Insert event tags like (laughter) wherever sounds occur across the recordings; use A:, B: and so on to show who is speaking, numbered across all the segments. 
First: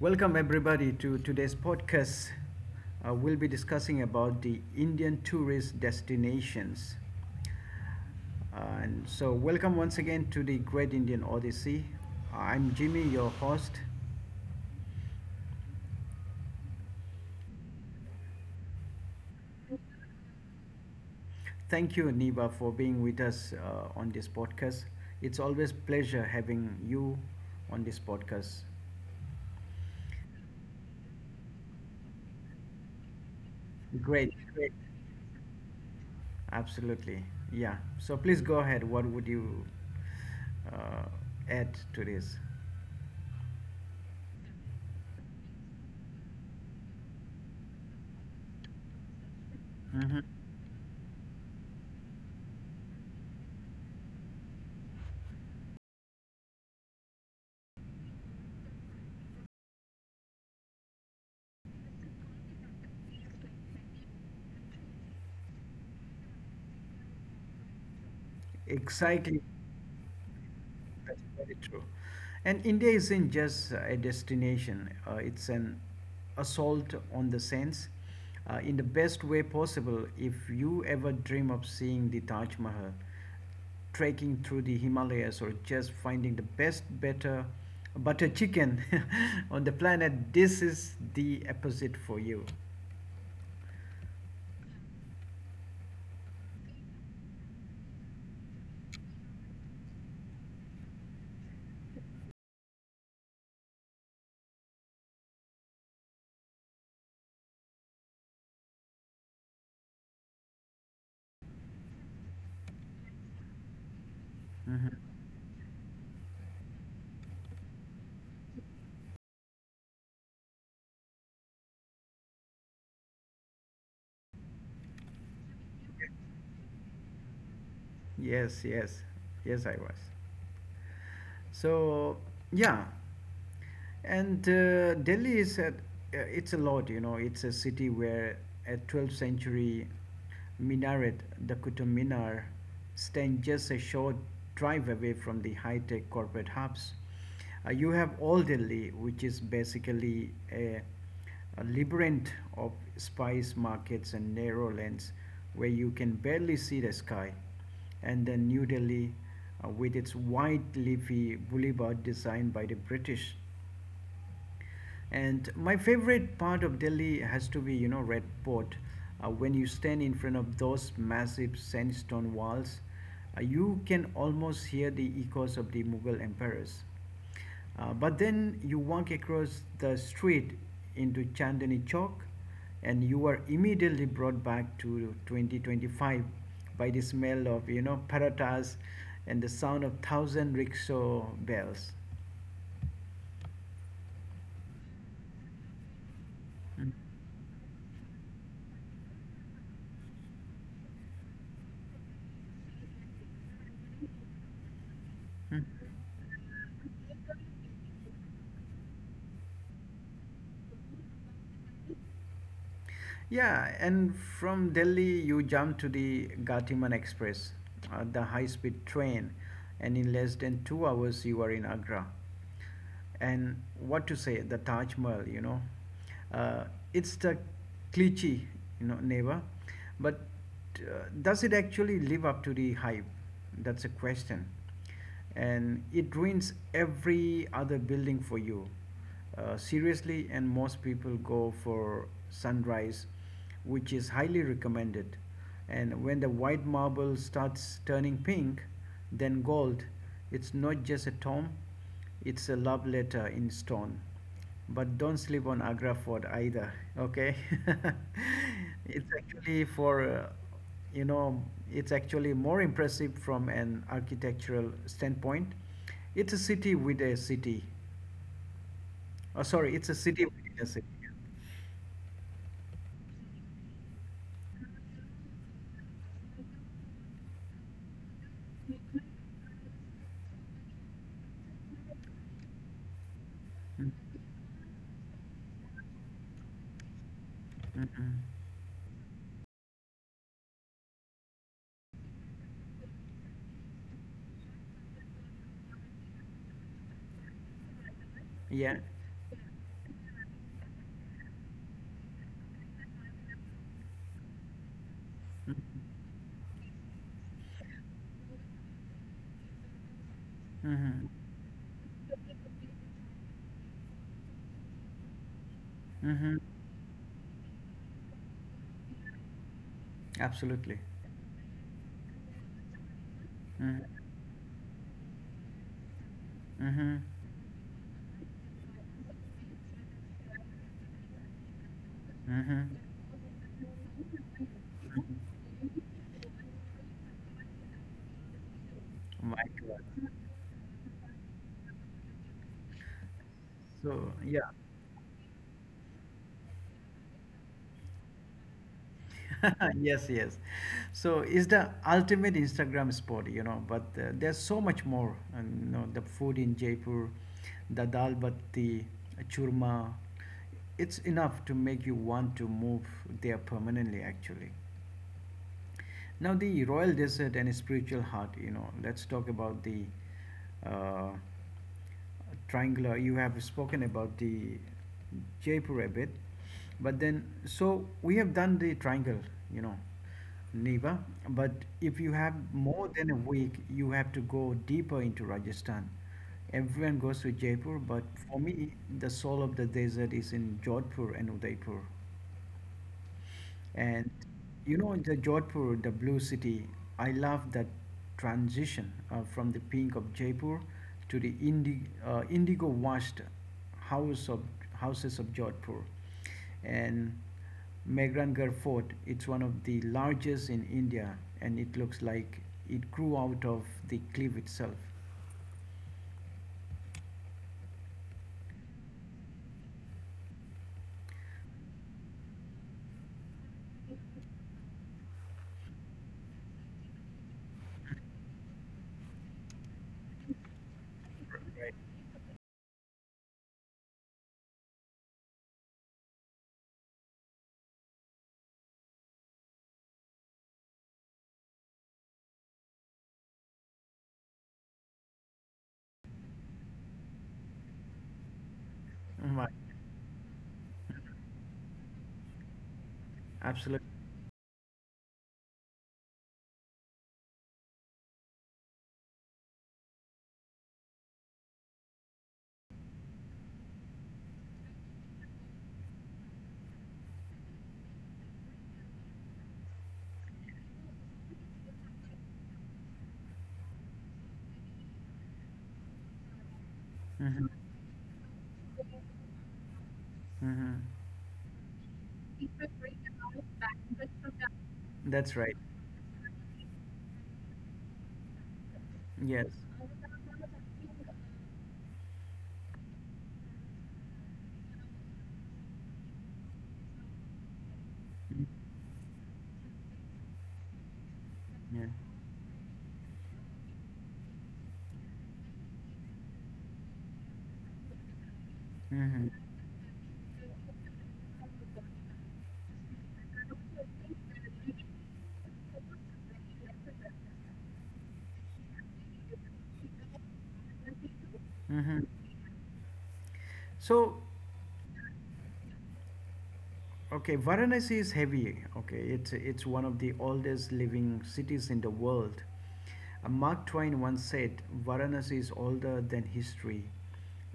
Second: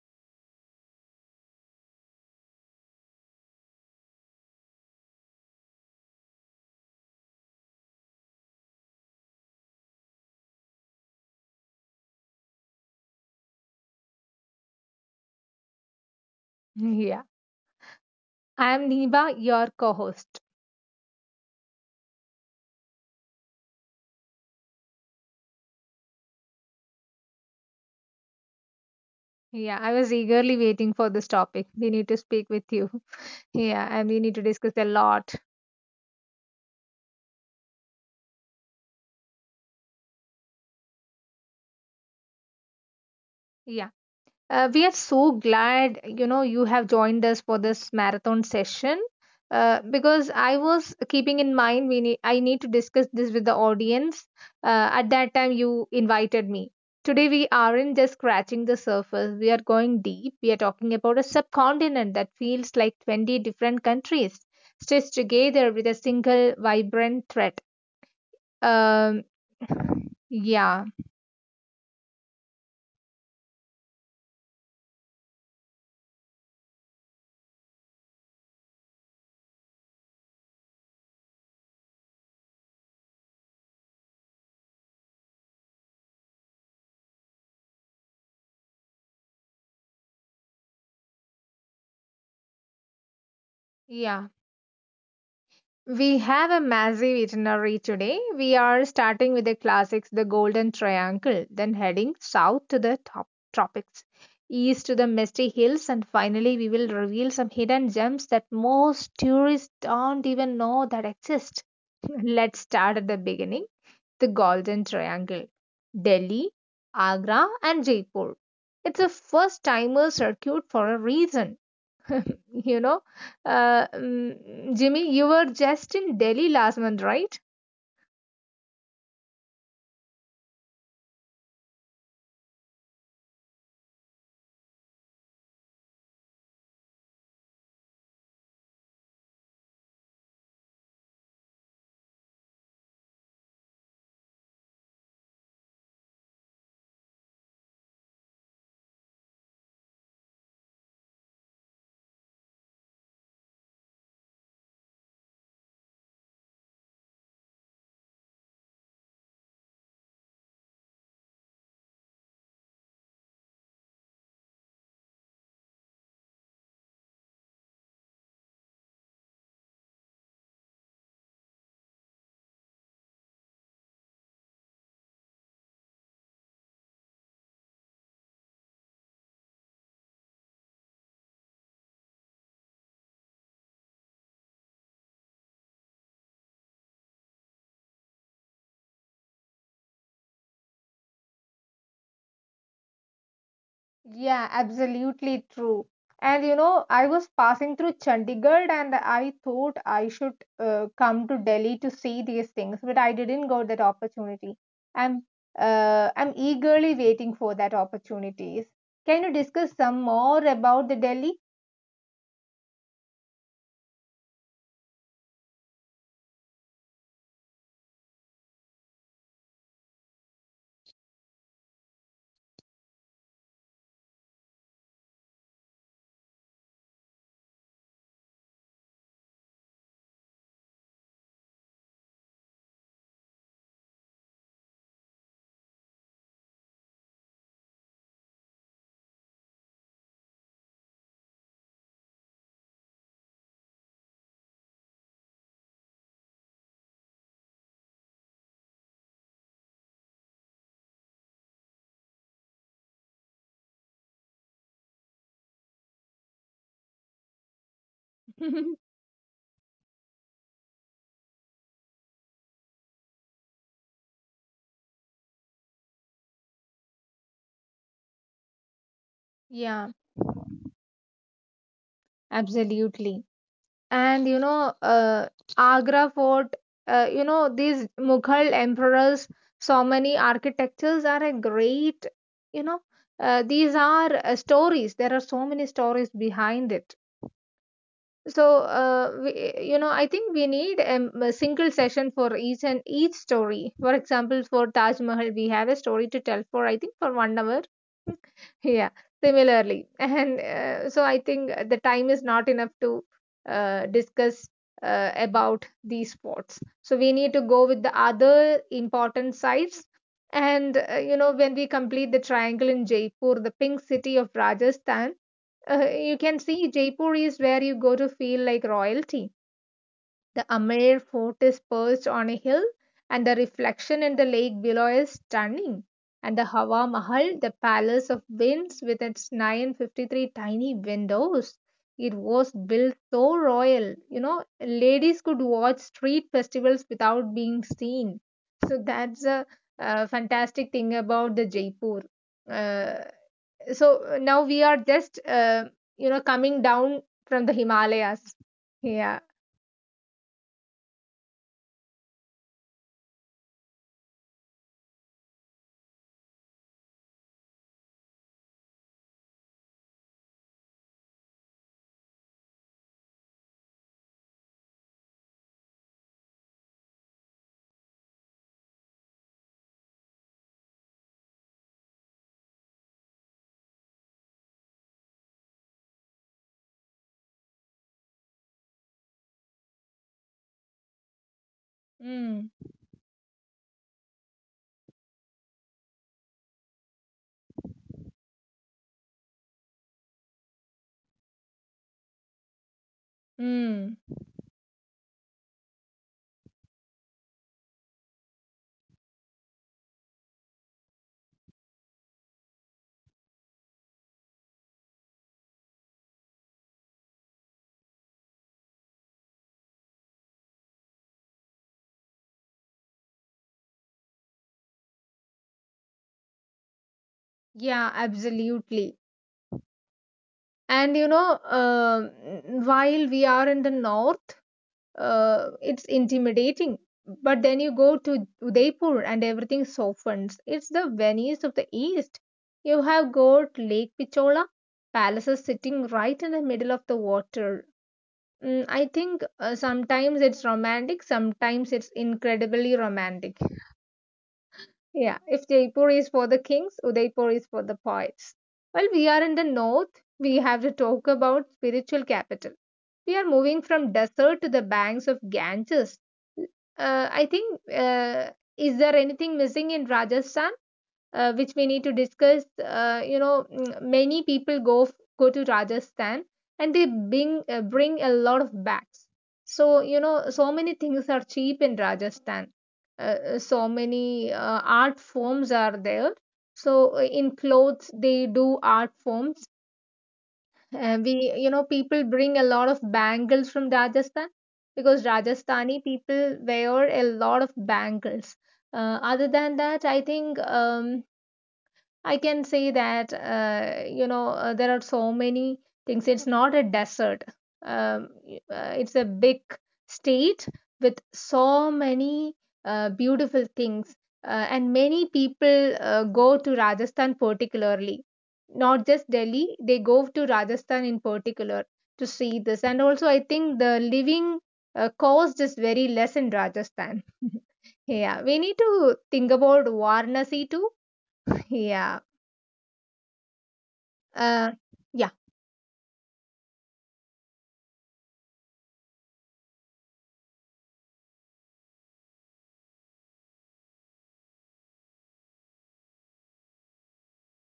A: Welcome everybody to today's podcast. We'll be discussing about the Indian tourist destinations. Welcome once again to the Great Indian Odyssey. I'm Jimmy, your host.
B: Yeah, I am Niba, your co host.
A: Thank you, Niba, for being with us on this podcast. It's always pleasure having you on this podcast.
B: Yeah, I was eagerly waiting for this topic. We need to speak with you. (laughs) Yeah, and we
A: Great,
B: need to
A: great,
B: discuss a lot.
A: absolutely, yeah. So please go ahead. What would you uh, add to this?
B: Yeah, we are so glad, you have joined us for this marathon session. Uh,
A: hmm
B: because I was keeping in mind, I need to discuss this with the audience. At that time, you invited me. Today, we aren't just scratching the surface, we are going deep. We are talking about a subcontinent that feels like 20 different countries stitched together with a single vibrant thread. Um,
A: Exactly.
B: (sighs) yeah,
A: That's very true. And India isn't just a destination, it's an assault on the sense in the best way possible. If you ever dream of seeing the Taj Mahal, trekking through the Himalayas, or just finding the best, better butter chicken (laughs) on the planet, this is the opposite for you.
B: yeah. We have a massive itinerary today. We are starting with the classics, the Golden Triangle, then heading south to the top tropics, east to the misty hills, and finally we will reveal some hidden gems that most tourists don't even know that exist. (laughs) Let's start at the beginning, the Golden Triangle. Delhi, Agra, and Jaipur. It's a first timer circuit for a reason. (laughs) you know, Jimmy, you were just in Delhi last month, right?
A: Yes, yes, yes, I was. So yeah, and Delhi is at, it's a lot. You know, it's a city where a 12th century minaret, the Qutub Minar, stand just a short drive away from the high-tech corporate hubs. You have all Delhi, which is basically a labyrinth of spice markets and narrow lanes where you can barely see the sky. And then New Delhi, with its wide leafy boulevard designed by the British, and my favorite part of Delhi has to be, you know, Red Fort. When you stand in front of those massive sandstone walls, you can almost hear the echoes of the Mughal emperors. But then you walk across the street into Chandni Chowk, and you are immediately brought back to 2025 by the smell of parathas and the sound of thousand rickshaw bells.
B: Yeah, absolutely true. And
A: Mm.
B: I was passing through Chandigarh and I thought I should come to Delhi to see these things, but I didn't got that opportunity. I'm
A: Mm.
B: I'm eagerly waiting for that opportunities. Can you discuss some more about the Delhi?
A: Yeah, and from Delhi you jump to the Gatiman Express, the high-speed train, and in less than 2 hours you are in Agra. And what to say, the Taj Mahal, uh, it's the cliche, neighbor, but does it actually live up to the hype? That's a question and it ruins every other building for you. Seriously, and most people go for sunrise, which is highly recommended. And when the white marble starts turning pink, then gold, it's not just a tomb, it's a love letter in stone. But don't sleep on Agra Fort either, okay? (laughs)
B: (laughs)
A: it's actually for, you know, It's actually more impressive from an architectural standpoint. It's a city with a city. Oh, sorry, it's
B: Yeah,
A: a city within a city.
B: absolutely. And Agra Fort, these Mughal emperors, so many architectures are a great, you know these
A: Mm-hmm.
B: are stories. There are so many stories behind it.
A: Mm-hmm.
B: So we, I think we need a single session for each and each story. For example, for Taj Mahal, we have a story to tell for, I think, for 1 hour.
A: Yeah.
B: Yeah, similarly. (laughs) And so I think the time is not enough to discuss about
A: Mm-hmm.
B: these sports. So we need to go with the other important sites. And
A: Mm-hmm.
B: when we complete the triangle in Jaipur, the pink city of Rajasthan, you
A: Mm-hmm.
B: can see Jaipur is where you go to feel like royalty. The
A: Absolutely.
B: Amer Fort is perched on a hill, and the
A: Mm-hmm.
B: reflection in the lake below is stunning. And the Hawa
A: Mm-hmm.
B: Mahal, the palace of winds with its 953 tiny windows, it was
A: Mm-hmm.
B: built so royal. Ladies could watch street festivals without being seen. So that's
A: My
B: a,
A: God.
B: uh fantastic thing about the Jaipur. Uh,
A: So,
B: so now
A: yeah.
B: we are just, coming down from the Himalayas. Yeah.
A: (laughs) Yes, yes, so it's the ultimate Instagram spot, you know, but there's so much more. And you know the food in Jaipur, the dal batti churma, it's enough to make you want to move there permanently actually. Now the royal desert and spiritual heart. You know, let's talk about the uh, triangular. You have spoken about the Jaipur a bit, but then so we have done the triangle. You know, Neva. But if you have
B: Mm.
A: more than a week, you have to go deeper into Rajasthan. Everyone goes to Jaipur, but for me, the soul of the desert is in Jodhpur and Udaipur.
B: Mm,
A: And you know, the Jodhpur, the blue city, I love that transition from the pink of Jaipur to the indigo washed house of, houses of Jodhpur. And Megrangarh Fort, it's one of the largest in India and it looks like it grew out of the cliff itself.
B: yeah, absolutely. And while we are in the north, it's intimidating. But then you go to Udaipur and everything softens. It's the Venice of the east. You have got Lake Pichola, palaces sitting right in the middle of the water. I think sometimes it's romantic, sometimes it's incredibly romantic. Yeah, if Jaipur is for the kings, Udaipur is for the poets. Well, we are in the
A: Right,
B: north. We have to talk about spiritual capital. We are moving
A: absolutely.
B: from desert to the banks of Ganges. I think, is there anything missing in Rajasthan? Which we need to discuss. Many people go to Rajasthan and they bring a lot of bags. So many things are cheap in Rajasthan. So many art forms are there. So in
A: hmm
B: clothes, they do art forms.
A: hmm
B: We you know People bring a lot of bangles from Rajasthan because
A: That's right.
B: Rajasthani people wear a lot of bangles. Other
A: Yes.
B: than that, I think I can say that there are so many things. It's not a desert. Um,
A: Mm,
B: it's a big state with so
A: Yeah.
B: many beautiful things, and many people go to Rajasthan particularly. Not just
A: hmm
B: Delhi, they go to Rajasthan in particular to see this. And also, I think the living cost is very less in Rajasthan. (laughs) Yeah, we need to think about Varanasi too. (laughs)
A: hmm
B: Yeah.
A: So,
B: Uh, yeah,
A: okay, Varanasi is heavy. Okay, it's one of the oldest living cities in the world. Mark Twain once said, "Varanasi is older than history,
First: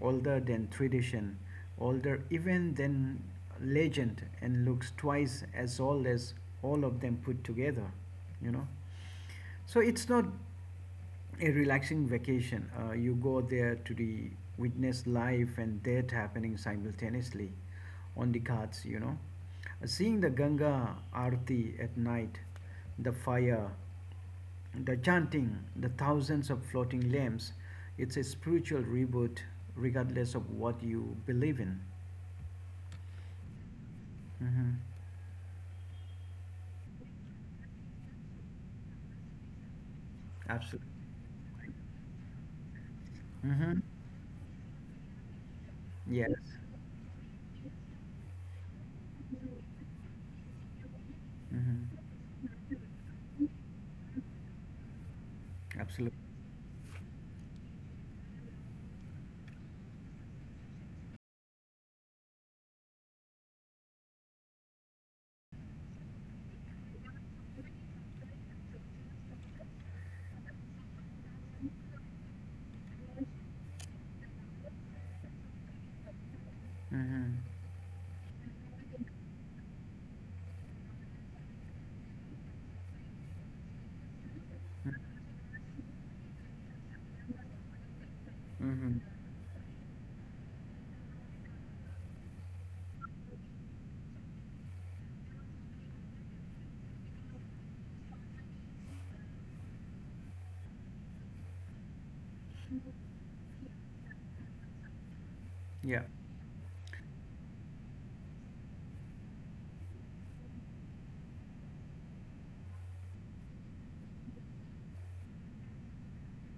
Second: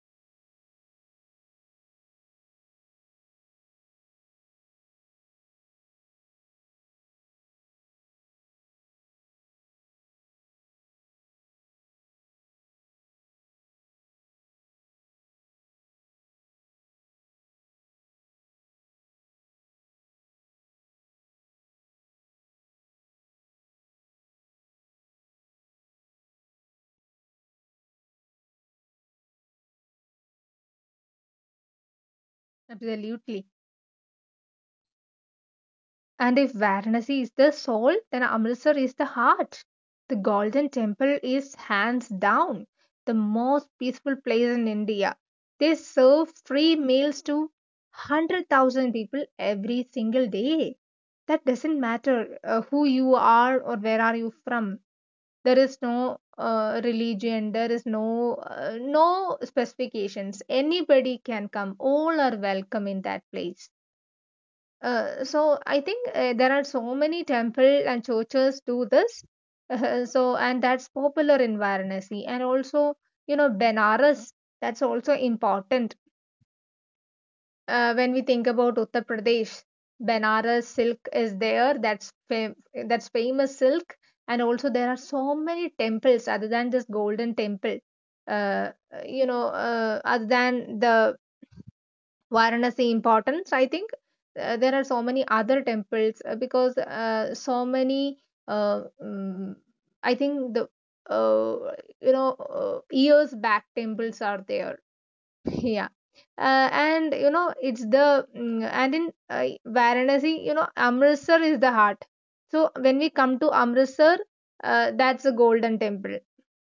A: older than tradition, older even than legend, and looks twice as old as all of them put together." You know. So it's not a relaxing vacation. You go there to the witness life and death happening simultaneously on the ghats, you know. Seeing the Ganga Aarti at night, the fire, the chanting, the thousands of floating lamps, it's a spiritual reboot regardless of what you believe in.
B: absolutely.
A: Mm-hmm.
B: And if Varanasi is the soul, then Amritsar is the heart. The Golden
A: Absolutely.
B: Temple is hands down the most
A: Mm-hmm.
B: peaceful place in India. They serve
A: Yes.
B: free meals to 100,000 people every single day. That doesn't
A: Mm-hmm.
B: matter who you are or where are you from. There is no
A: Absolutely.
B: religion, there is no no specifications. Anybody can come. All are welcome in that place. So I think there are so many temple and churches do this. (laughs) So and that's popular in Varanasi, and also, Benares, that's also important
A: Mm-hmm.
B: when we think about Uttar Pradesh. Benares silk is there. That's famous silk, and also there are so many temples other than this Golden Temple. Uh,
A: Mm-hmm.
B: other than the Varanasi importance. I think there are so many other temples because so many. Uh, mm, I think the uh, years back temples are there. (laughs) Yeah
A: Yeah.
B: uh, and in Varanasi, Amritsar is the heart. So when we come to Amritsar, that's the Golden Temple,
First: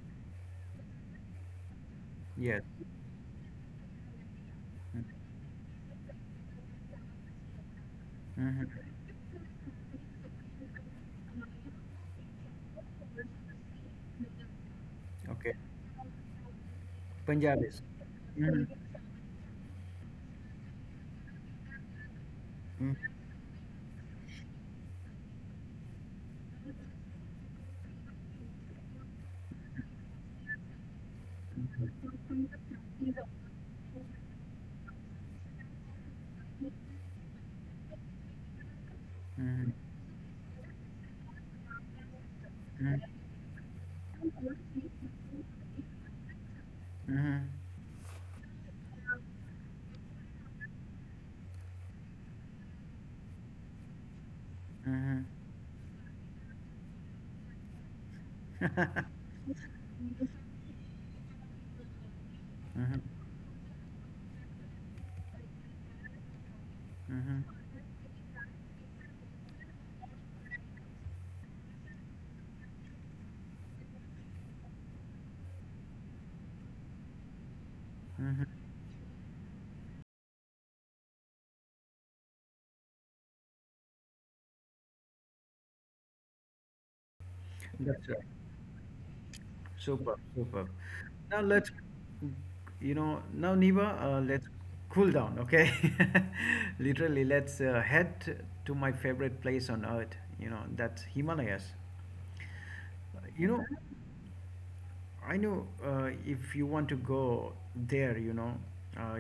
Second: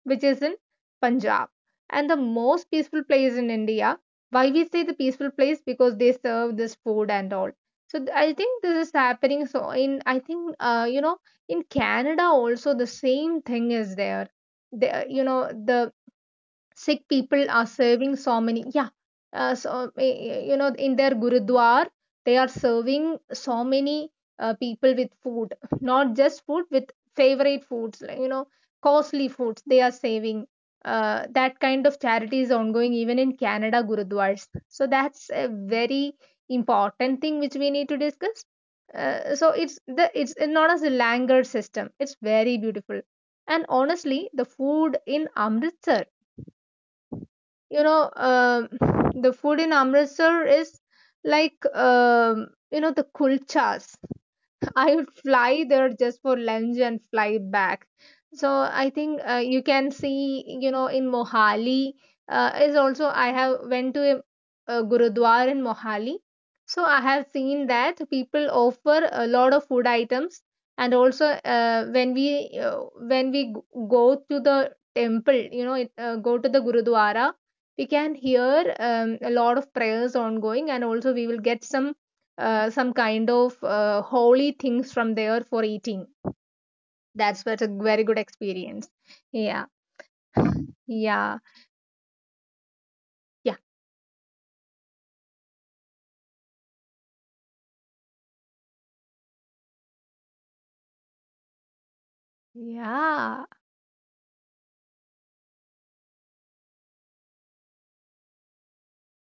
B: which is in Punjab and the
A: Yes.
B: most peaceful place in India. Why we say the peaceful place? Because they serve this food and all. So I think
A: Mm-hmm.
B: this is happening. So in I think, in Canada also the same thing is there. the, you know
A: Okay.
B: the Sikh people are
A: Punjabis.
B: serving so many,
A: Mm-hmm.
B: yeah, so in their gurudwar, they are serving
A: Mm-hmm.
B: so many people with food, not just food, with favorite foods, like, costly foods they are saving. That kind of charity is ongoing even in Canada gurudwars. So that's a very important thing which we need to discuss. So
A: Mm-hmm.
B: it's not as a langer system. It's very beautiful. And honestly,
A: Mm-hmm.
B: you know um the food in amritsar is like the kulchas. I would
A: Mm-hmm.
B: fly there just for lunch and fly back. So I think you can see, in Mohali is
A: Mhm,
B: also I have went to a gurudwara in Mohali. So I have
A: mhm,
B: seen that people offer a lot of food items, and also when we go to the temple, go to the gurudwara, we can
A: mhm.
B: hear a lot of prayers ongoing, and also we will get some kind of holy things from there for eating. That's what a very
A: That's right.
B: good experience. Yeah,
A: Superb, superb.
B: yeah,
A: Now let's, you know, now
B: yeah,
A: Niva, let's cool down, okay? (laughs) Literally, let's head to my favorite place on earth. You know, that's Himalayas.
B: yeah.
A: You know, I know if you want to go there, you know, uh,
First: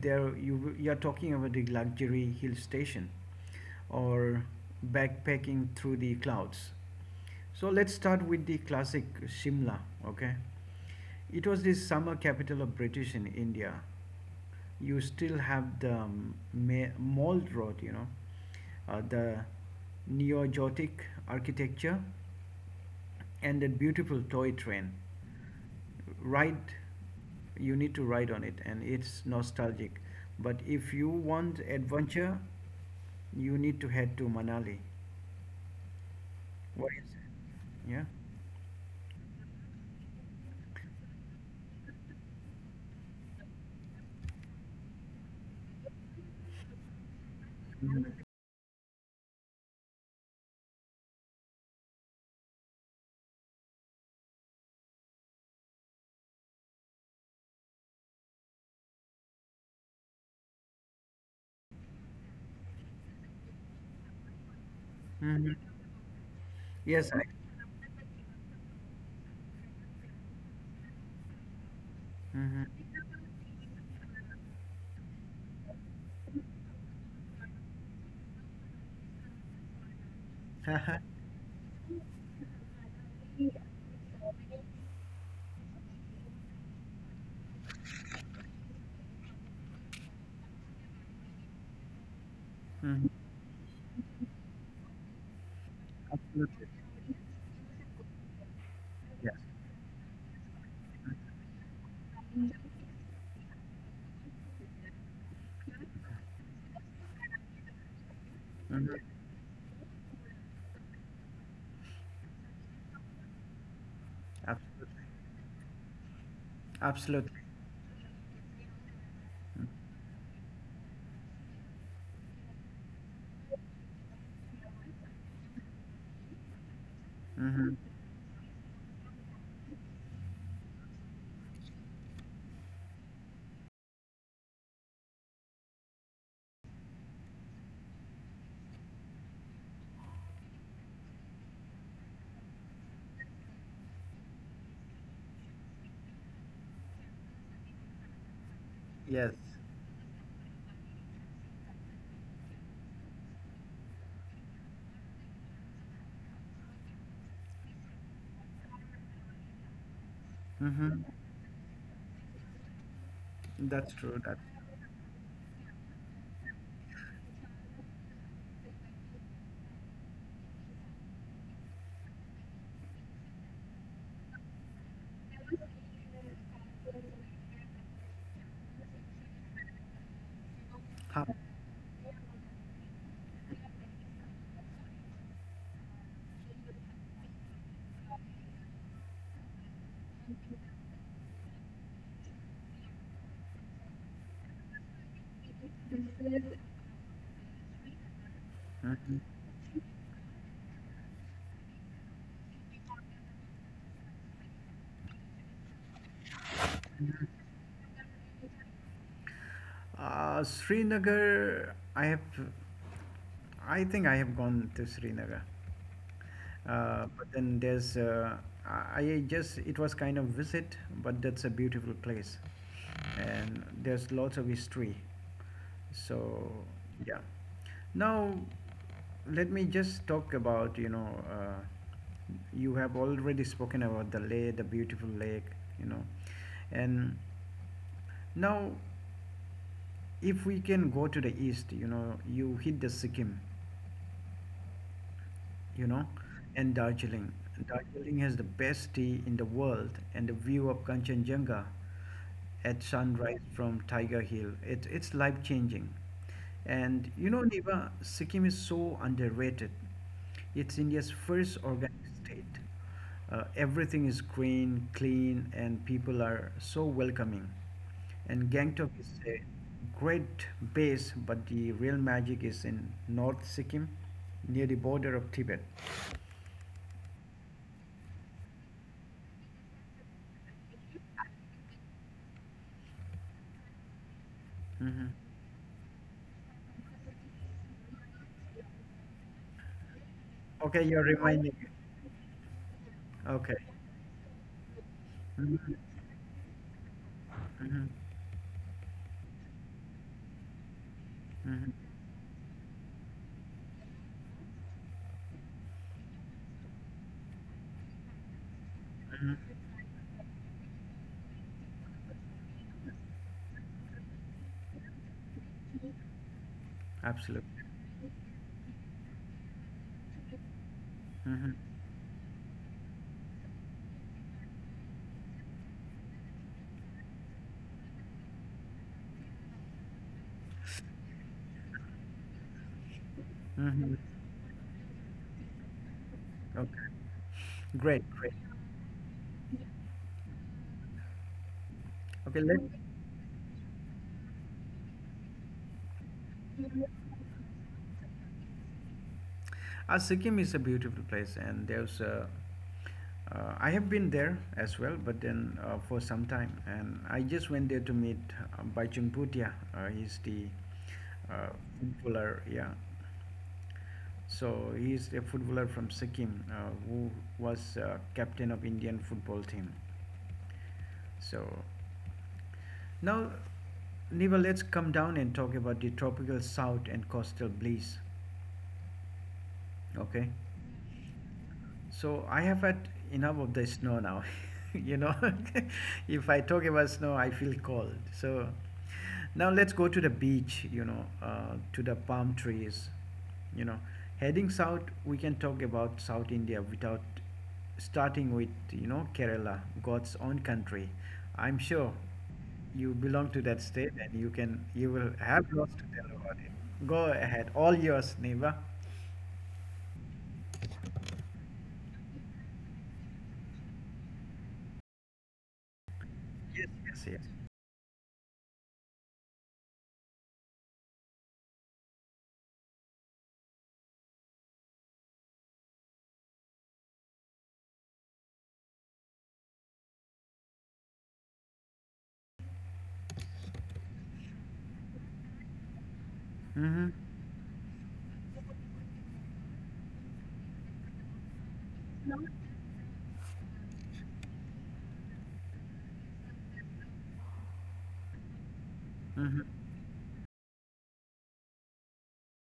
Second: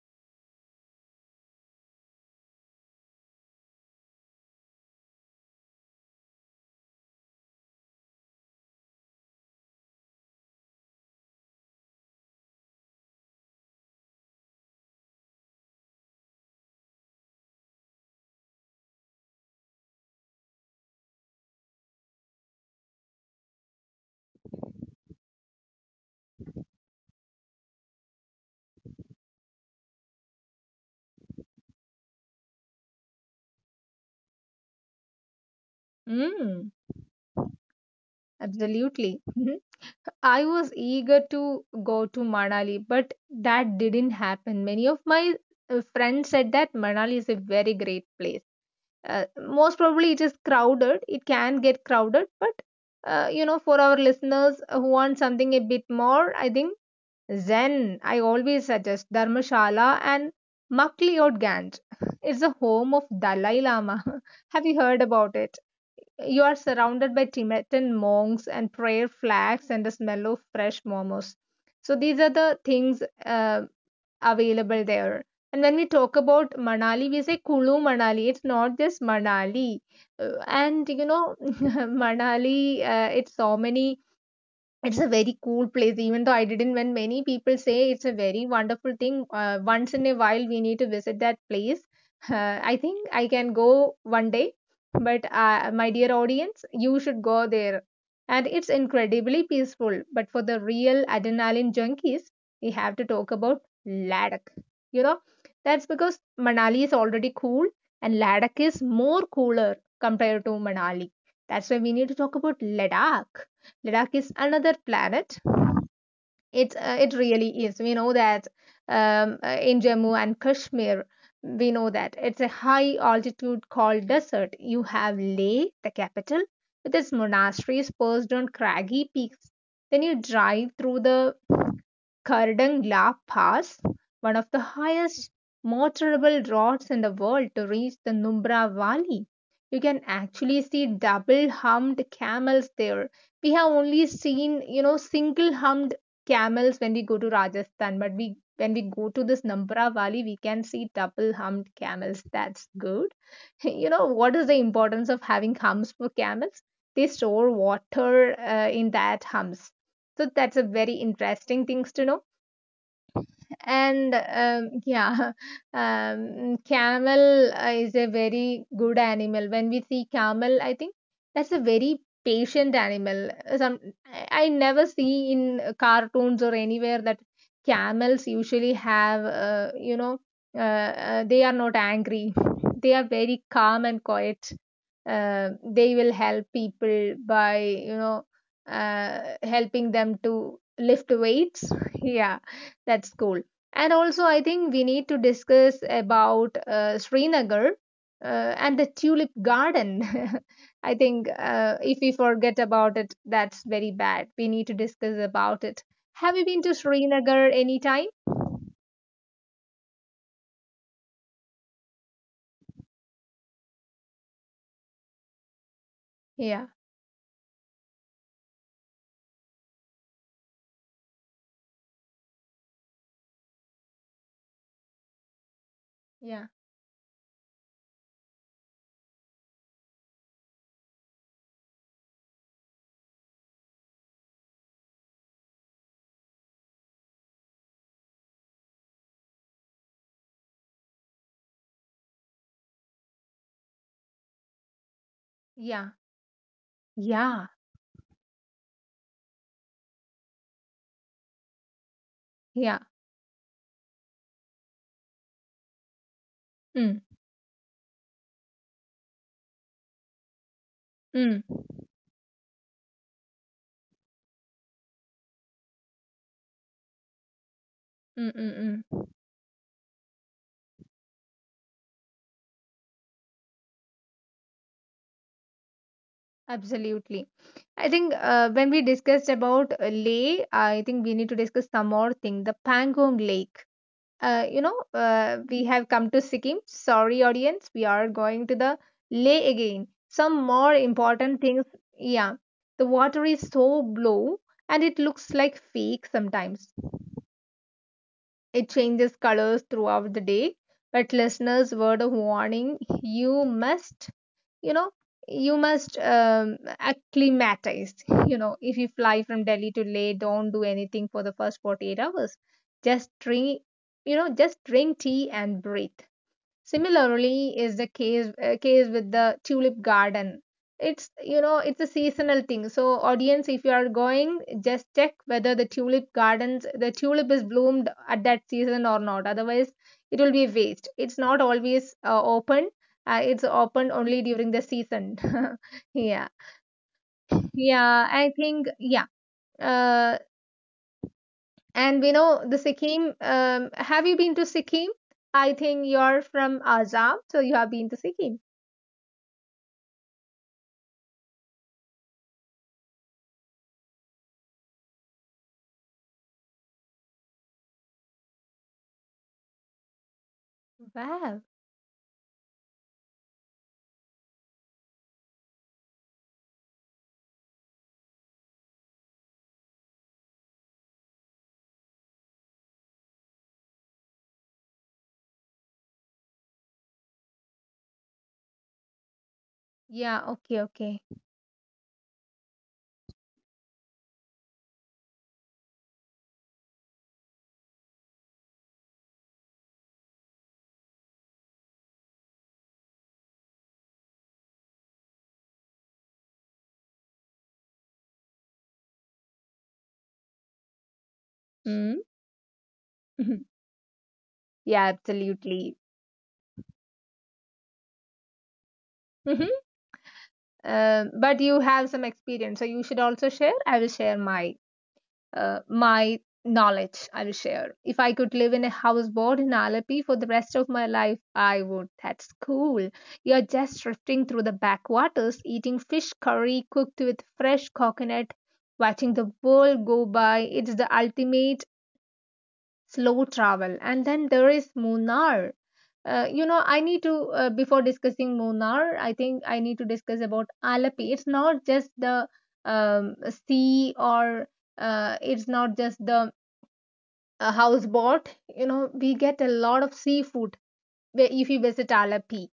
A: there you are talking about the luxury hill station, or backpacking through the clouds. So let's start with the classic Shimla. Okay, it was the summer capital of British in India. You still have the Mall Road, you know, the neo-Gothic architecture, and that beautiful toy train ride. You need to ride on it and it's nostalgic, but if you want adventure you need to head to Manali.
B: Mm,
A: What is it? Yeah.
B: absolutely. Mhm. I was eager to go to Manali, but that didn't happen. Many of my friends said that Manali is a very great
A: hmm
B: place. Uh, most probably, it is crowded. It can get crowded, but for our listeners who want something a bit more, I think Zen, I always suggest Dharmashala and Makliyot Ganj. (laughs) It's the home of Dalai Lama. (laughs) Have you heard about
A: hmm
B: it? You are
A: yes,
B: surrounded
A: I.
B: by Tibetan monks and prayer flags and the smell of fresh momos. So these are the
A: hmm
B: things available there. And when we talk about Manali, we say Kulu Manali. It's not just Manali.
A: hmm
B: (laughs) Manali, it's so many it's a very cool place, even though I didn't. When many people say it's a very wonderful thing, once in a while we need to visit that place. (laughs) I think I can go one day, but my
A: (laughs)
B: dear
A: Absolutely.
B: audience, you should go there. And it's
A: Yes.
B: incredibly peaceful. But for the real adrenaline junkies, we have to talk about Ladakh. You know, that's because Manali is already cool and Ladakh
A: hmm
B: is more cooler compared to Manali. That's why we need to talk about Ladakh. Ladakh is another
A: Absolutely.
B: planet. It
A: Absolutely.
B: really is. We know that in Jammu and Kashmir, we know that it's a high altitude called desert. You have Leh, the capital, with its
A: hmm
B: monasteries perched on craggy peaks. Then you drive through the Kardangla Pass, one of the highest motorable roads in the world to reach the Nubra Valley. You can actually see double humped camels there. We have only seen, single humped camels when we go to Rajasthan, but we when we go to
A: yes.
B: this Nampara Valley, we can see double humped camels. That's good. (laughs) You know what is the importance of having humps for camels? They store water in that humps. So that's a very
A: hmm
B: interesting things to know
A: that's
B: and
A: true. That.
B: yeah (laughs) camel is a very good animal. When we see camel, I think that's a very patient animal. Some I never see in cartoons or anywhere that camels usually have
A: How?
B: they are not angry. (laughs) They are very calm and quiet. uh, they will help people by you know uh, helping them to lift weights. (laughs) Yeah, that's cool. And also, I think we need to discuss about Srinagar and the
A: hmm
B: tulip garden. (laughs) I think if we forget about it, that's very bad. We need to discuss about it. Have you been to Srinagar anytime?
A: Uh, Srinagar, I have, I think I have gone to Srinagar.
B: Yeah,
A: But then there's, I just, It was kind of visit, but that's a beautiful place. And there's lots of history.
B: yeah,
A: So, yeah. Now, let me just talk about, you have already spoken about the lake, the beautiful lake, you know. And now, if we can go to the east, you know, you hit the Sikkim, you
B: yeah,
A: know, and Darjeeling.
B: yeah,
A: Darjeeling has the best tea in the world and the view of Kanchenjunga at
B: yeah.
A: sunrise from Tiger Hill. It's life changing.
B: Mm,
A: And you know, Niva, Sikkim is so underrated. It's India's
B: mm,
A: first
B: mm,
A: organic state. Everything is green, clean, and people are so welcoming.
B: mm,
A: And Gangtok
B: mm.
A: is a great base, but the real magic is in North Sikkim, near the border of Tibet.
B: Absolutely. I think when we discussed about Leh, I think we need to discuss some more thing, the Pangong Lake. You know,
A: hmm
B: we have come to Sikkim. Sorry, audience, we are going to the lake again. Some more
A: Okay, you're
B: important
A: reminding
B: things.
A: me.
B: Yeah, the water is
A: Okay.
B: so blue and it looks like
A: hmm
B: fake sometimes.
A: hmm
B: It changes colors throughout the day. But
A: hmm
B: listeners, word of warning: you must you know you must acclimatize. (laughs) You know, if you fly
A: hmm
B: from Delhi to Leh, don't do anything for the first 48 hours. Just drink, just drink tea and breathe.
A: Absolutely.
B: Similarly, is the case with the tulip garden. It's, you
A: hmm
B: know, it's a seasonal thing. So audience, if you are going, just check whether the tulip is bloomed at that season or not. Otherwise, it will be a waste. It's not always open. It's open
A: hmm
B: only during the season. (laughs) Yeah,
A: Okay. Great,
B: yeah.
A: great.
B: I think yeah. Uh, and we
A: Okay,
B: know
A: let.
B: the Sikkim. Have you been to Sikkim? I think you're from Assam, so you have been to Sikkim.
A: Sikkim is a beautiful place, and there's a I have been there as well, but then for some time, and I just went there to meet Baichung Bhutia. He's the
B: Wow.
A: uh, footballer, yeah. So he's a footballer from Sikkim who was captain of Indian football team. So now, Niva, let's come down and talk about the tropical south and coastal breeze.
B: Yeah,
A: Okay.
B: okay, okay.
A: So I have had enough of the snow now. (laughs) You know, (laughs) if I talk about snow, I feel cold. So now let's go to the beach, you know, to the palm trees. You know, heading south, we can talk about South India without starting with, you know, Kerala, God's own country. I'm sure
B: Mm.
A: you belong to that
B: (laughs)
A: state and
B: Yeah,
A: you will have lots
B: absolutely.
A: to tell about it. Go ahead, all yours, Neva.
B: Mhm. But you have some experience, so you should also share. I will share my my
A: Yes, yes,
B: knowledge.
A: yes.
B: I will share. If I could live in a houseboat in Alleppey for the rest of my life, I would. That's cool. You're just drifting through the backwaters, eating fish curry cooked with fresh coconut, watching the world go by. It's the ultimate slow travel. And then there is Munnar. You know I
A: Mm-hmm.
B: need to Before discussing Munnar, I think I need to discuss about Alapi. It's not just the um, sea, or it's not just the houseboat. You know, we
A: Mm-hmm.
B: get a lot of seafood if you visit Alapi.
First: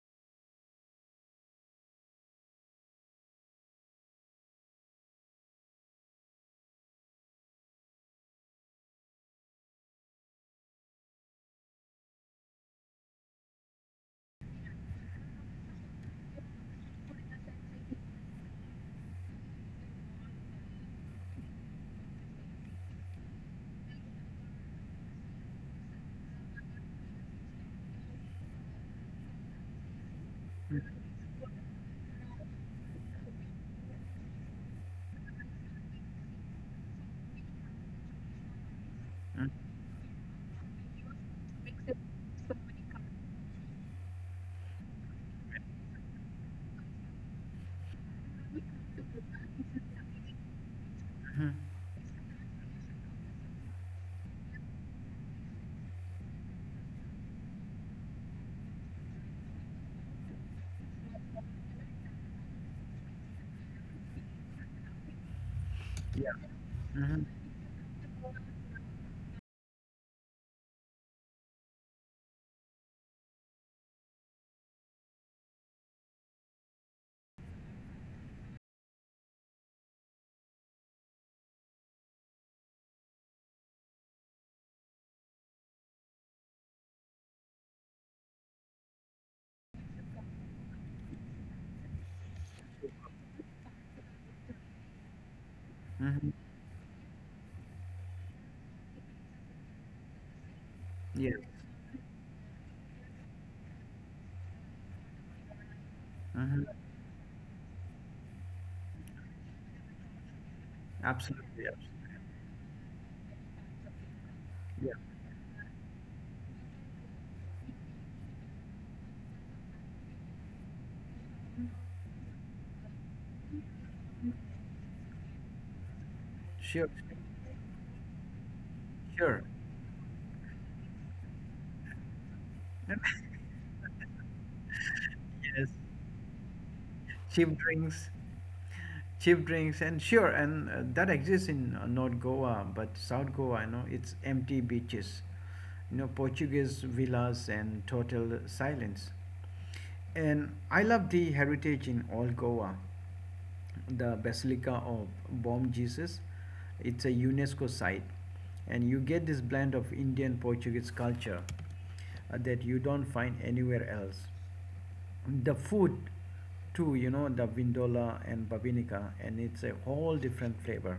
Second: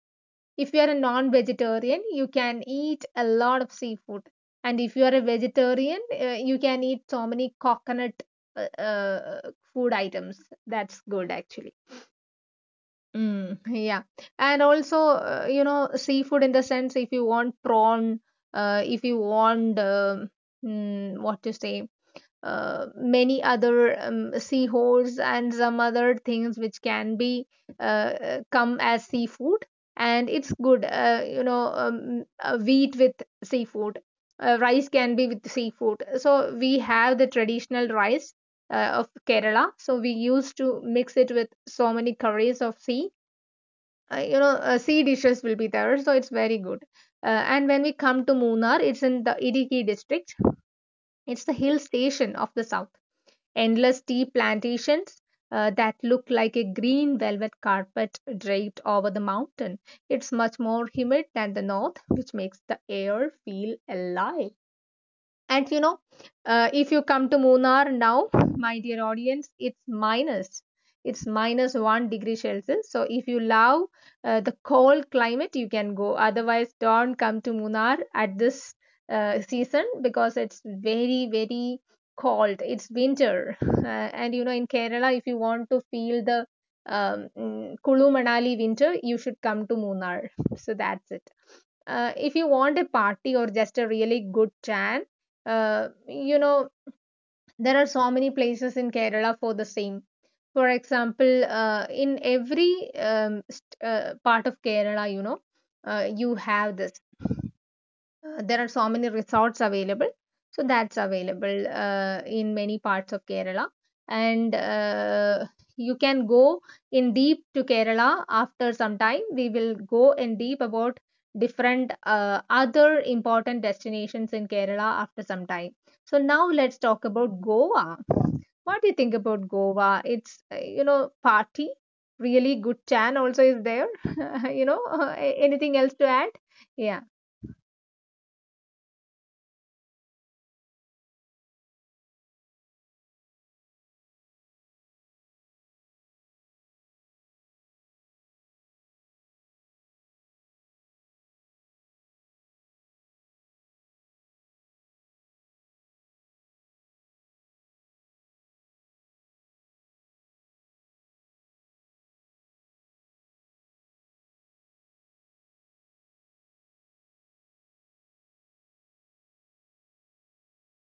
B: If you are a non vegetarian, you can eat a lot of seafood. And if you are a vegetarian, you can eat so many coconut uh, uh, food items. That's good actually. Mm, yeah. And also, you know, seafood in the sense, if you want prawn, if you want what to say, many other seahorse and some other things which can be come as seafood. And it's good, you know, wheat with seafood. Rice can be with seafood. So we have the traditional rice of
A: Mm-hmm.
B: Kerala. So we used to mix it with so many curries of sea. You know, sea dishes will be there, so it's very good. And when we come to Munnar, it's in the Idiki district. It's
A: Mm-hmm.
B: the hill station of the south. Endless tea plantations that look like a green velvet carpet draped over the mountain. It's much more humid than the north, which makes the air feel alive. And you know,
A: Yeah.
B: if you
A: Mm-hmm.
B: come to Munnar now, my dear audience, it's minus. It's minus one degree Celsius. So if you love the cold climate, you can go. Otherwise, don't come to Munnar at this season because it's very, very cold. It's winter. And you know, in Kerala, if you want to feel the Kulu Manali winter, you should come to Munnar. So that's it. If you want a party or just a really good tan,
A: Mm-hmm.
B: you know, there are so many places in Kerala for the same. For
A: Yes.
B: example, in every part of Kerala, you know, you
A: Mm-hmm.
B: have this there are so many resorts available. So that's
A: Absolutely.
B: available
A: Absolutely.
B: in many parts of Kerala. And
A: Yeah.
B: you can go in deep to Kerala. After some time, we will go in deep about different other important destinations in Kerala after some time. So now let's
A: Sure.
B: talk about Goa. What do you think
A: Sure.
B: about Goa? It's you know, party. Really good
A: (laughs) Yes.
B: chan also is there. (laughs) You know, anything else to add? Yeah.
A: Cheap drinks. Cheap drinks and sure, and that exists in North Goa, but South Goa, you know, it's empty beaches, you know, Portuguese villas and total silence. And I love the heritage in all Goa, the Basilica of Bom Jesus. It's a UNESCO site, and you get this blend of Indian Portuguese culture that you don't find anywhere else. The food too, you know, the vindola and babinica, and it's a whole different flavor.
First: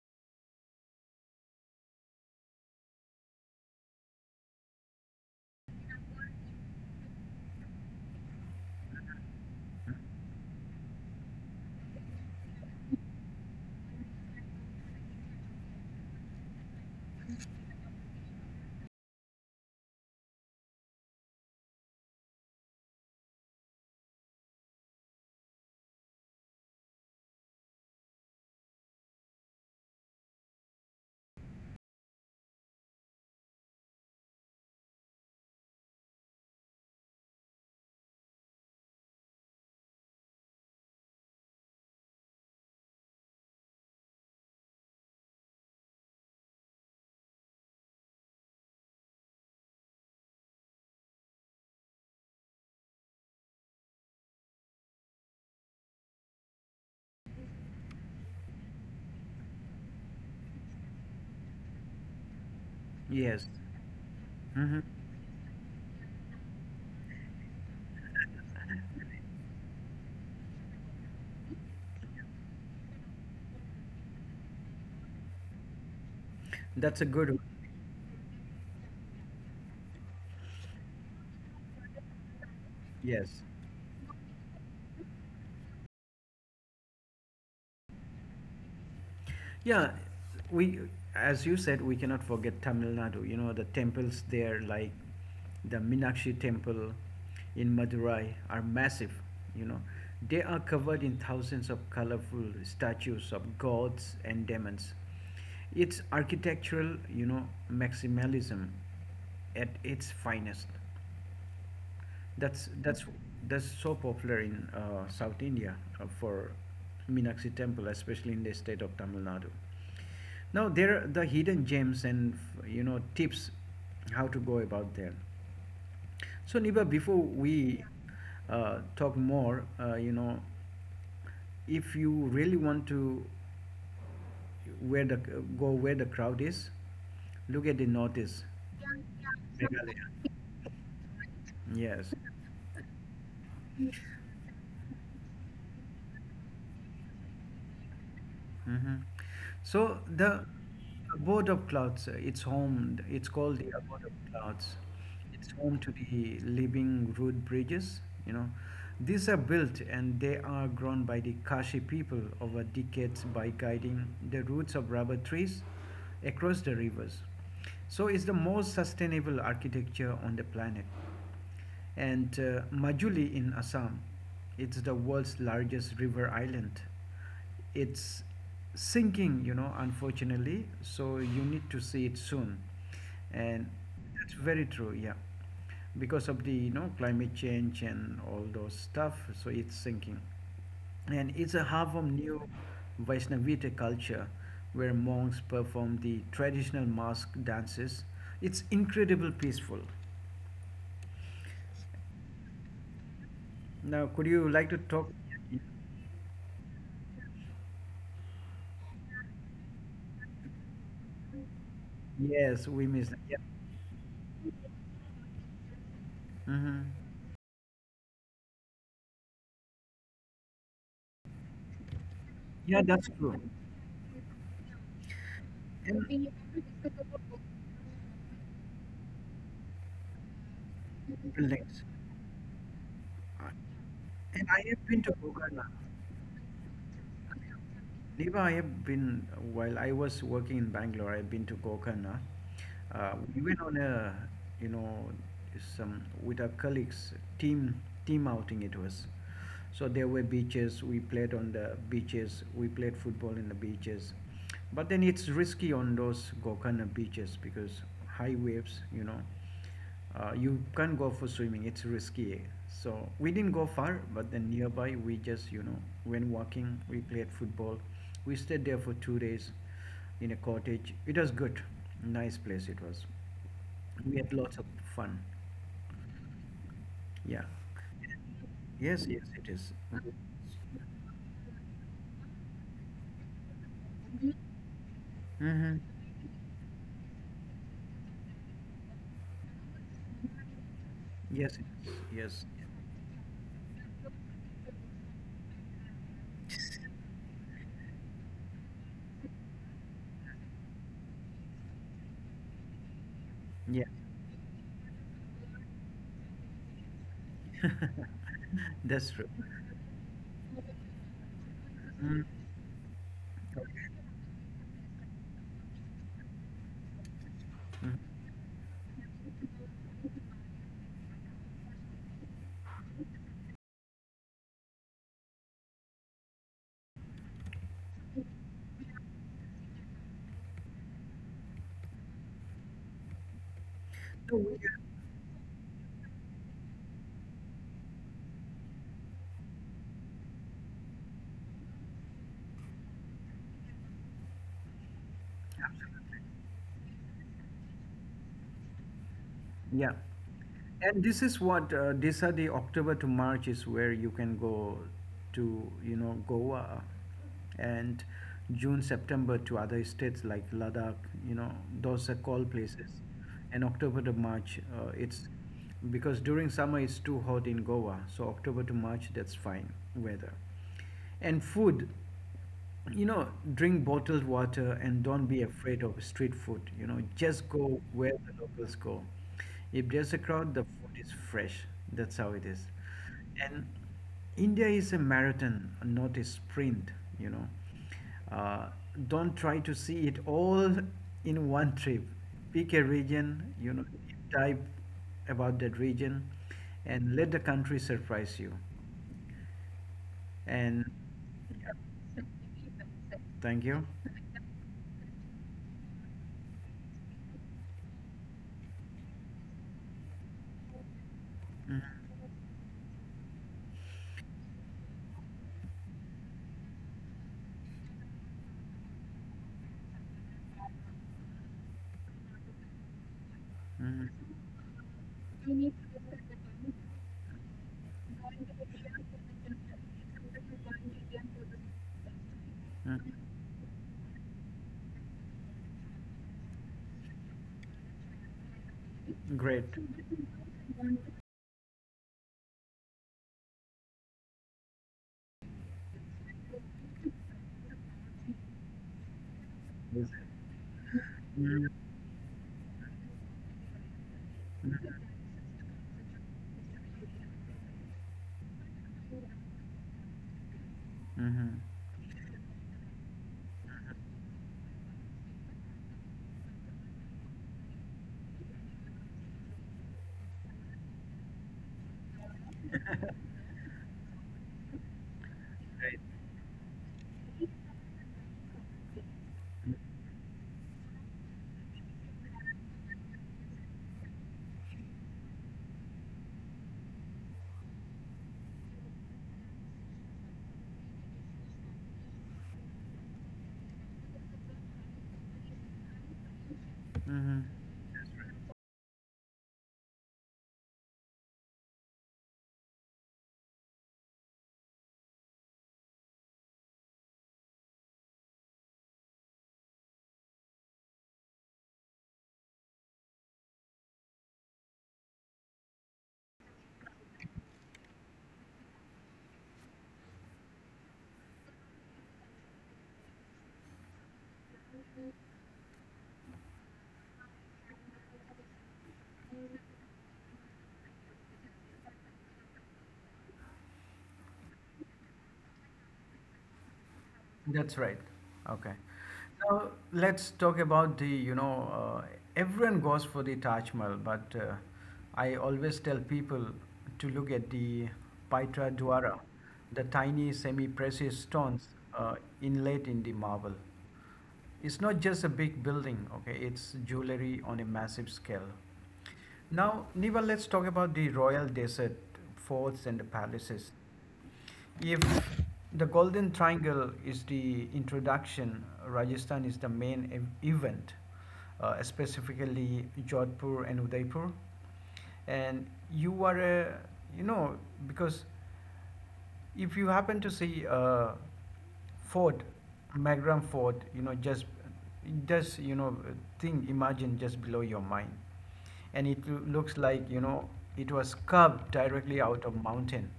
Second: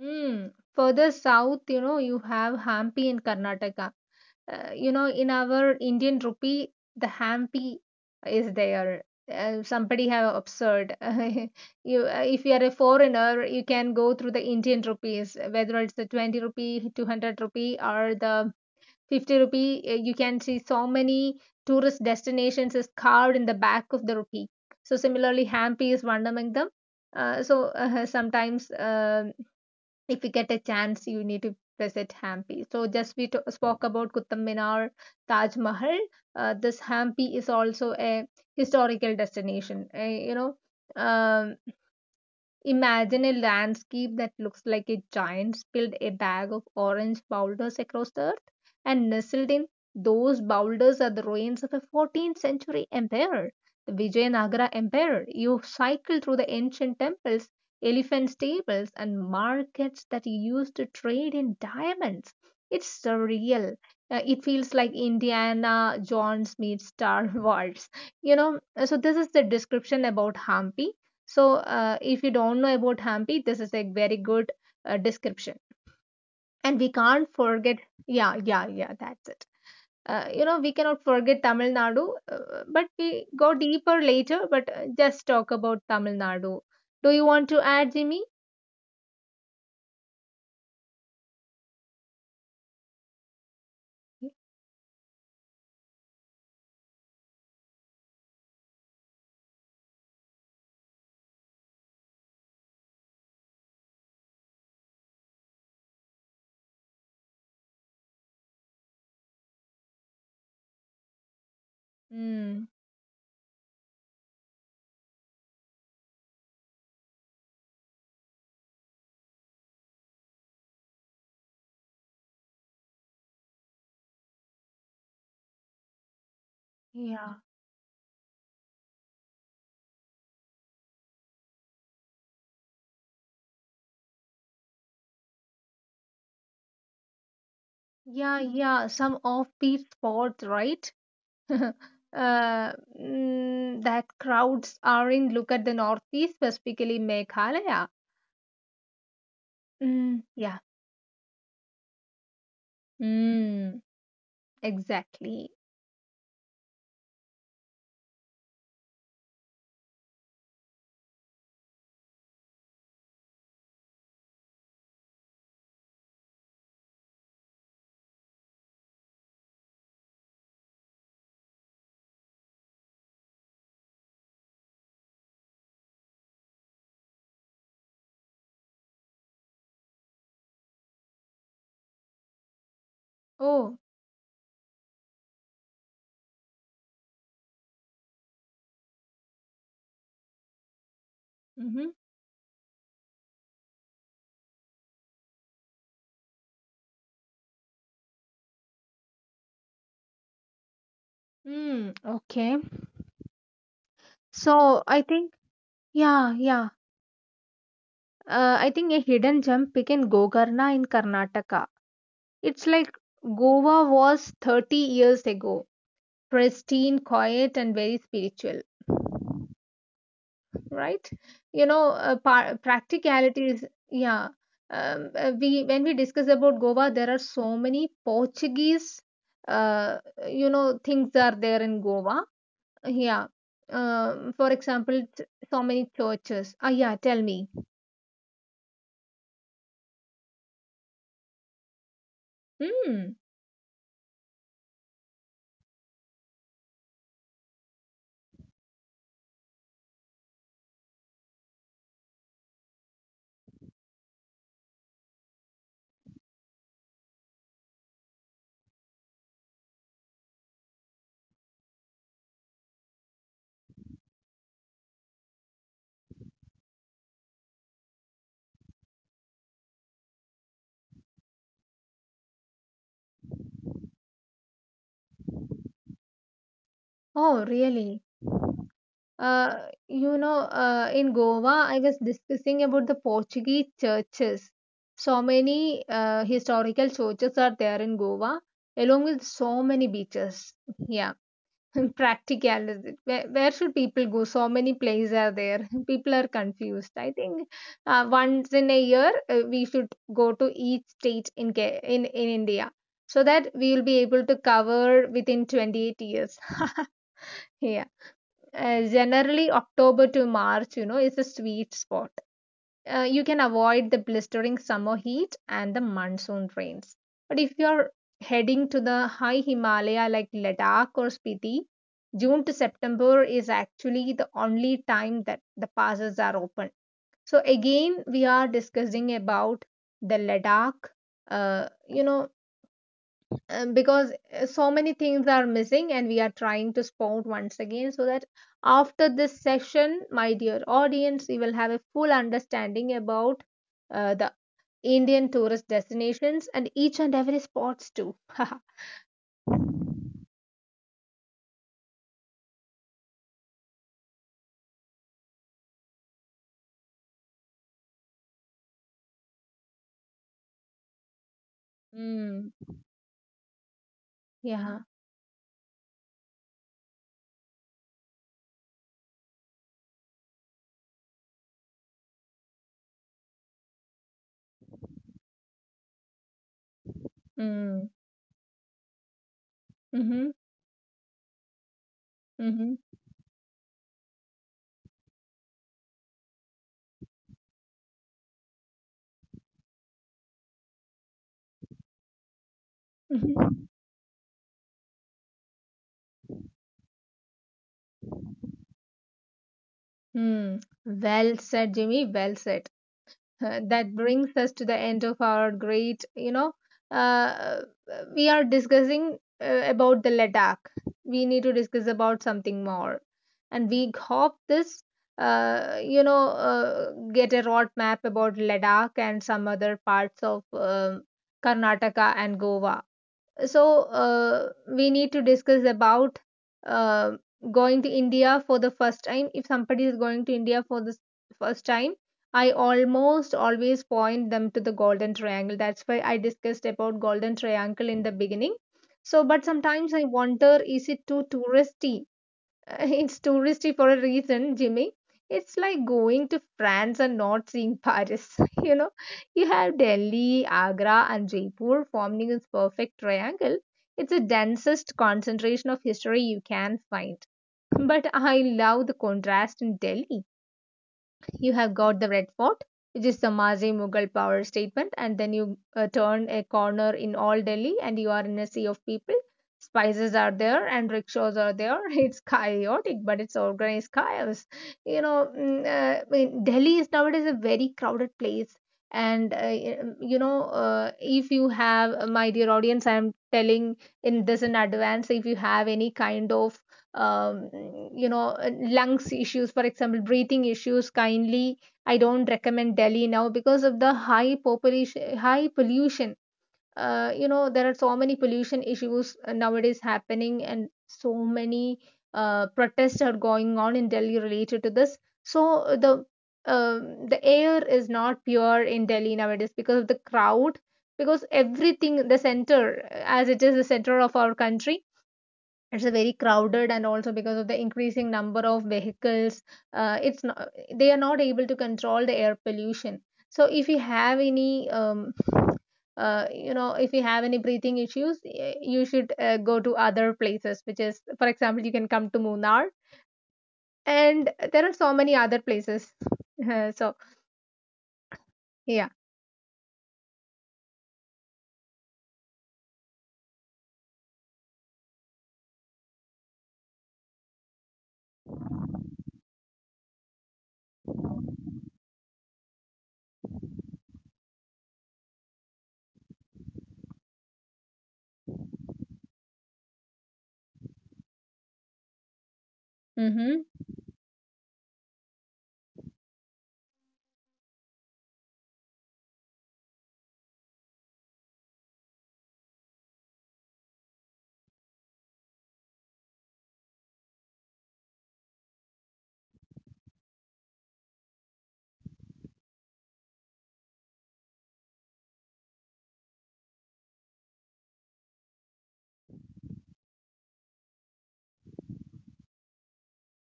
B: Mm. Further south, you know, you have Hampi in Karnataka. You know, in our Indian rupee, the Hampi is there. Somebody have observed. (laughs) You, if you are a foreigner, you can go through the Indian rupees, whether it's the 20 rupee, 200 rupee, or the 50 rupee. You can see so many tourist destinations is carved in the back of the rupee. So similarly, Hampi is one among them. Sometimes. If you get a chance, you need to visit Hampi. So, spoke about Qutub Minar, Taj Mahal. This Hampi is also a historical destination. You know, um, imagine a landscape that looks like a giant spilled a bag of orange boulders across the earth, and nestled in those boulders are the ruins of a 14th century empire, the Vijayanagara Empire. You cycle through the ancient temples, elephant stables, and markets that used to trade in diamonds. It's
A: Yes.
B: surreal. It feels
A: hmm
B: like Indiana Jones meets Star (laughs) Wars. You know, so this is the description about Hampi. So, if you don't know about Hampi, this is a very good description. And we
A: that's a
B: can't
A: good one.
B: forget, yeah, yeah, yeah, that's it. You know, we cannot forget Tamil Nadu, but we
A: Yes.
B: go deeper later, but just talk about Tamil Nadu. Do you want to add, Jimmy?
A: Yeah, we, as you said, we cannot forget Tamil Nadu. You know, the temples there, like the Minakshi temple in Madurai, are massive. You know, they are covered in thousands of colorful statues of gods and demons. It's architectural, you know, maximalism at its finest.
B: Mm,
A: That's that's that's so popular in South India for Meenakshi temple, especially in the state of Tamil Nadu. Now there are the hidden gems and you know tips how to go about there. So Niba, before
B: yeah,
A: we talk more, you know, if you really want to where the go where the crowd is, look at the
B: yeah,
A: notice.
B: yeah. Some offbeat
A: Meghalaya.
B: spots, right? (laughs)
A: Yes.
B: Uh, mm, that crowds are in. Look at the northeast, specifically Meghalaya.
A: hmm So
B: Mm,
A: the
B: yeah.
A: abode of clouds, it's home. It's called the
B: Mm.
A: abode of clouds.
B: Exactly.
A: It's home to the living root bridges. You know, these are built and they are grown by the Kashi people over decades by guiding the roots of rubber trees across the rivers. So it's the most sustainable architecture on the planet. And Majuli in Assam, it's the world's largest river island. It's sinking, you know, unfortunately, so you need to see it soon. And
B: Oh,
A: that's very true, yeah, because of the, you know, climate change and all those stuff, so it's sinking. And it's a
B: mm-hmm.
A: half of new Vaishnavita culture where monks perform the traditional mask dances. It's incredible peaceful.
B: Mm, okay.
A: Now, could you like
B: So
A: to
B: I
A: talk?
B: think, yeah, yeah. I think a hidden gem pick in Gokarna in Karnataka. It's
A: Yes,
B: like
A: we miss that. Yeah,
B: Goa was 30 years ago,
A: hmm
B: pristine, quiet, and very spiritual, right? You know,
A: yeah, that's true.
B: practicality is, yeah. We when we discuss
A: And
B: about Goa, there are so many Portuguese, uh, you know, things are there in
A: Legs.
B: Goa. Yeah.
A: Uh,
B: For
A: And I have
B: example,
A: been to
B: so
A: Gokarna.
B: many churches. Ah, yeah, tell me.
A: Neva, I have been while I was working in Bangalore. I've been to Gokarna.
B: Hmm.
A: We went on a, you know, some with our colleagues team team outing. It was, so there were beaches. We played on the beaches. We played football in the beaches, but then it's risky on those Gokarna beaches because high waves. You can't go for swimming; it's risky. So we didn't go far, but then nearby we just went walking. We played football. We stayed there for 2 days in a cottage. It was good, nice place it was. We had lots of fun. Yeah.
B: Oh, really?
A: Yes, yes, it
B: Uh,
A: is.
B: you know, in Goa, I was discussing about the Portuguese churches. So
A: Mm-hmm.
B: many historical churches are there in Goa, along with so many beaches. Yeah.
A: Yes, it
B: (laughs)
A: is. Yes.
B: Practicality, where should people go? So many places are there. (laughs) People are confused, I think. Uh, once in a year, we should go to each state in in India, so that we will
A: Yeah,
B: be able to cover within 28 years. (laughs) Yeah,
A: that's true.
B: generally October to March, you know, is a sweet spot.
A: Mm.
B: You can avoid the
A: Okay.
B: blistering summer heat and the monsoon rains. But if you're
A: Mhm.
B: heading to the high Himalaya like Ladakh or Spiti, June to September is actually the only time that the passes are open. So again, we are discussing about the Ladakh. You know, because so many things are missing and we are trying to spot once again so that after this session, my dear audience, you will have a full understanding about the Indian tourist
A: Absolutely.
B: destinations and each and every spots too. (laughs)
A: Yeah. And this is what these are the October to March is where you can go to Goa and June September to other states like Ladakh, you know, those are
B: Mm,
A: cold places, and October to March
B: yeah.
A: it's because during summer it's too hot in Goa, so October to March that's fine weather and food, you know, drink bottled water and don't be afraid of street food. You know, just go
B: Mm.
A: where the locals go. If there's a
B: Mm-hmm.
A: crowd, the food is fresh. That's how it is.
B: Mm-hmm.
A: And India is a marathon, not a sprint, you know. Uh, don't try to see it all in one trip. Pick a region,
B: Mm-hmm.
A: you know, type about that region and let the country surprise you.
B: Mm.
A: And
B: Well said, Jimmy, well said.
A: thank you.
B: That brings us to the end of our great, you know, uh, we are discussing about the Ladakh. We need to
A: Mhm.
B: discuss about something more, and we hope this get a roadmap about Ladakh and some other parts of Karnataka and Goa. So
A: Mhm.
B: we need to discuss about uh, going to India for the first time. If somebody is going to India for the first time, I
A: Mhm.
B: almost always point them to the Golden Triangle. That's why I discussed about Golden Triangle in the beginning. So but
A: Great.
B: sometimes I wonder, is it too touristy? (laughs) It's touristy for a reason, Jimmy. It's like going to France and not seeing Paris. (laughs) You know, you have Delhi,
A: Mm-hmm.
B: Agra, and Jaipur forming this perfect triangle. It's the densest concentration of history you can find. But I love the contrast in Delhi. You
A: Mm-hmm.
B: have got the Red Fort, which is the Mazi Mughal power statement, and then you turn a corner in all Delhi and you are in a sea of people. Spices are there and rickshaws are there. (laughs) It's chaotic, but it's organized chaos. You know, mm,
A: Right.
B: I mean, Delhi is nowadays a very crowded place. And, you know, if you have, my dear audience, I'm telling in this in advance, if you have any kind of um, you know, lungs issues, for example, breathing issues, kindly, I don't recommend Delhi now because of the high population, high pollution. You
A: Mm-hmm.
B: know, there are so many pollution issues nowadays happening, and so many protests are going on in Delhi related to this. So the air is not pure in Delhi nowadays because of the crowd, because everything the center as it is the center of our country. It's a very crowded, and also because of the increasing number of vehicles, it's not, they are not able to control the air pollution. So if you have any you know, if you have any breathing issues, you should go to other places, which is for example you can come to Munnar, and there are so many other places. (laughs) So
A: That's right. Okay.
B: yeah.
A: Now let's talk about the, everyone goes for the Taj Mahal, but I always tell people to look at the Pitra Dwara, the tiny semi-precious stones uh, inlaid in the marble. It's not just a big building, okay? It's jewelry on a massive scale. Now, Niva, let's talk about the royal desert forts and the
B: Hmm.
A: palaces. If the Golden Triangle is the introduction, Rajasthan is the main event, specifically Jodhpur and Udaipur. And you are a, you know, because if you happen to see Ford, Magram Ford, just you know, thing imagine just below your mind, and it looks like, you know, it was carved directly out of mountain,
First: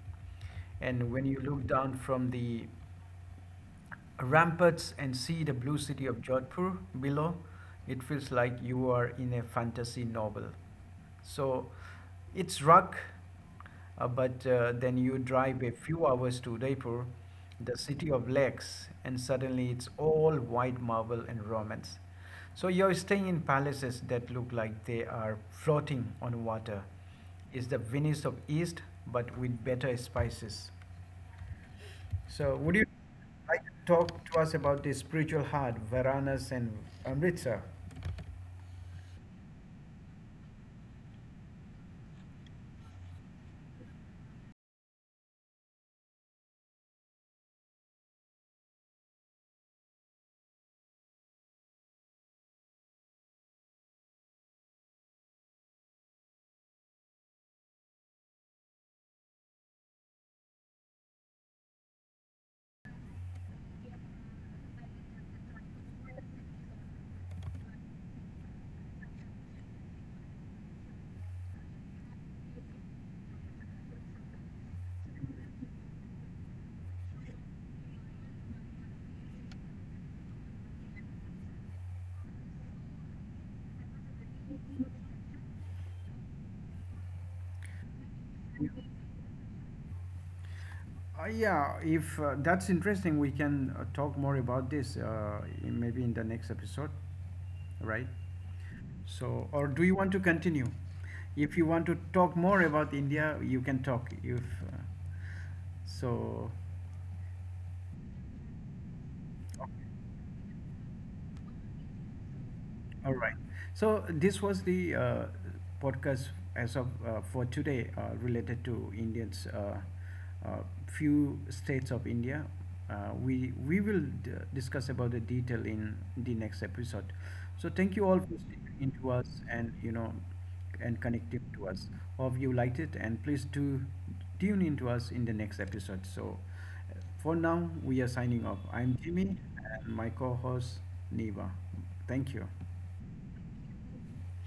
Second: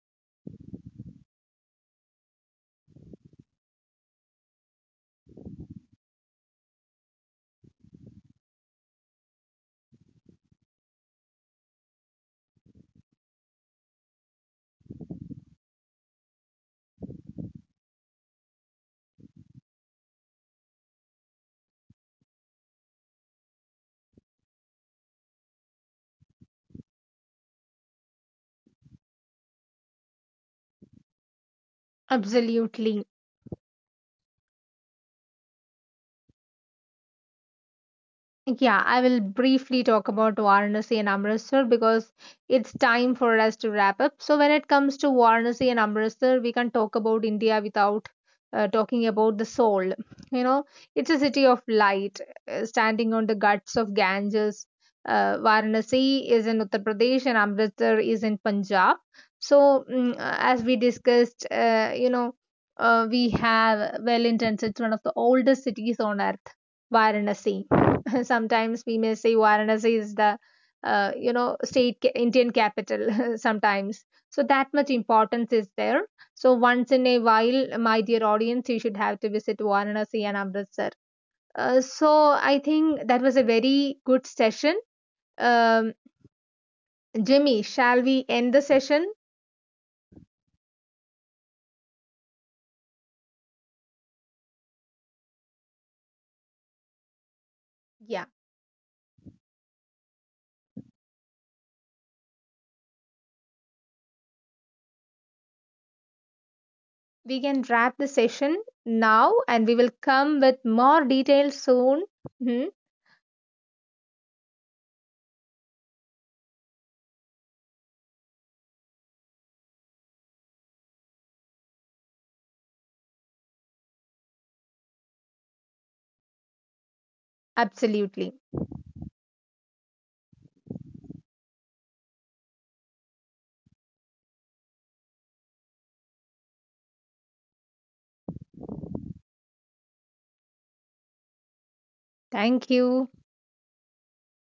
A: and when you look down from the ramparts and see the blue city of Jodhpur below, it feels like you are in a fantasy novel. So it's rock, but then you drive a few hours to Udaipur, the city of lakes, and suddenly it's all white marble and romance. So you're staying in palaces that look like they are floating on water. It's the Venice of East, but with better spices. So would you
B: Absolutely.
A: like to talk to us about the spiritual heart, Varanas and Amritsar?
B: Yeah, I will briefly talk about Varanasi and Amritsar because it's time for us to wrap up. So, when it comes to Varanasi and Amritsar, we can talk about India without talking about the soul. You know, it's a city of light, standing on the guts of Ganges. Varanasi is in Uttar Pradesh and Amritsar is in Punjab. So, mm, as we discussed, you know, we have well intentioned, it's one of the oldest cities on earth, Varanasi. (laughs) Sometimes we may say Varanasi is the you know, Indian capital (laughs) sometimes. So that much importance is there. So once in a while, my dear audience, you should have to visit Varanasi and Amritsar. So I think that was a very good session. Um, Jimmy, shall we end the session?
A: Yeah, if that's interesting, we can talk more about this maybe in the next episode, right?
B: Yeah,
A: So, or do you want to continue? If you want to talk more about India, you can talk. If uh, so,
B: we can wrap the session now, and we will come with more details soon. Mhm.
A: All right. So this was the podcast as of for today related to Indians. Few states of India. Uh, we will discuss about the detail in the next episode. So thank you all for
B: Absolutely.
A: sticking into us and, you know, and connecting to us. Hope you liked it and please do tune in to us in the next episode. So uh, for now we are signing off. I'm Jimmy and my co-host Neva. Thank you.
B: Thank you.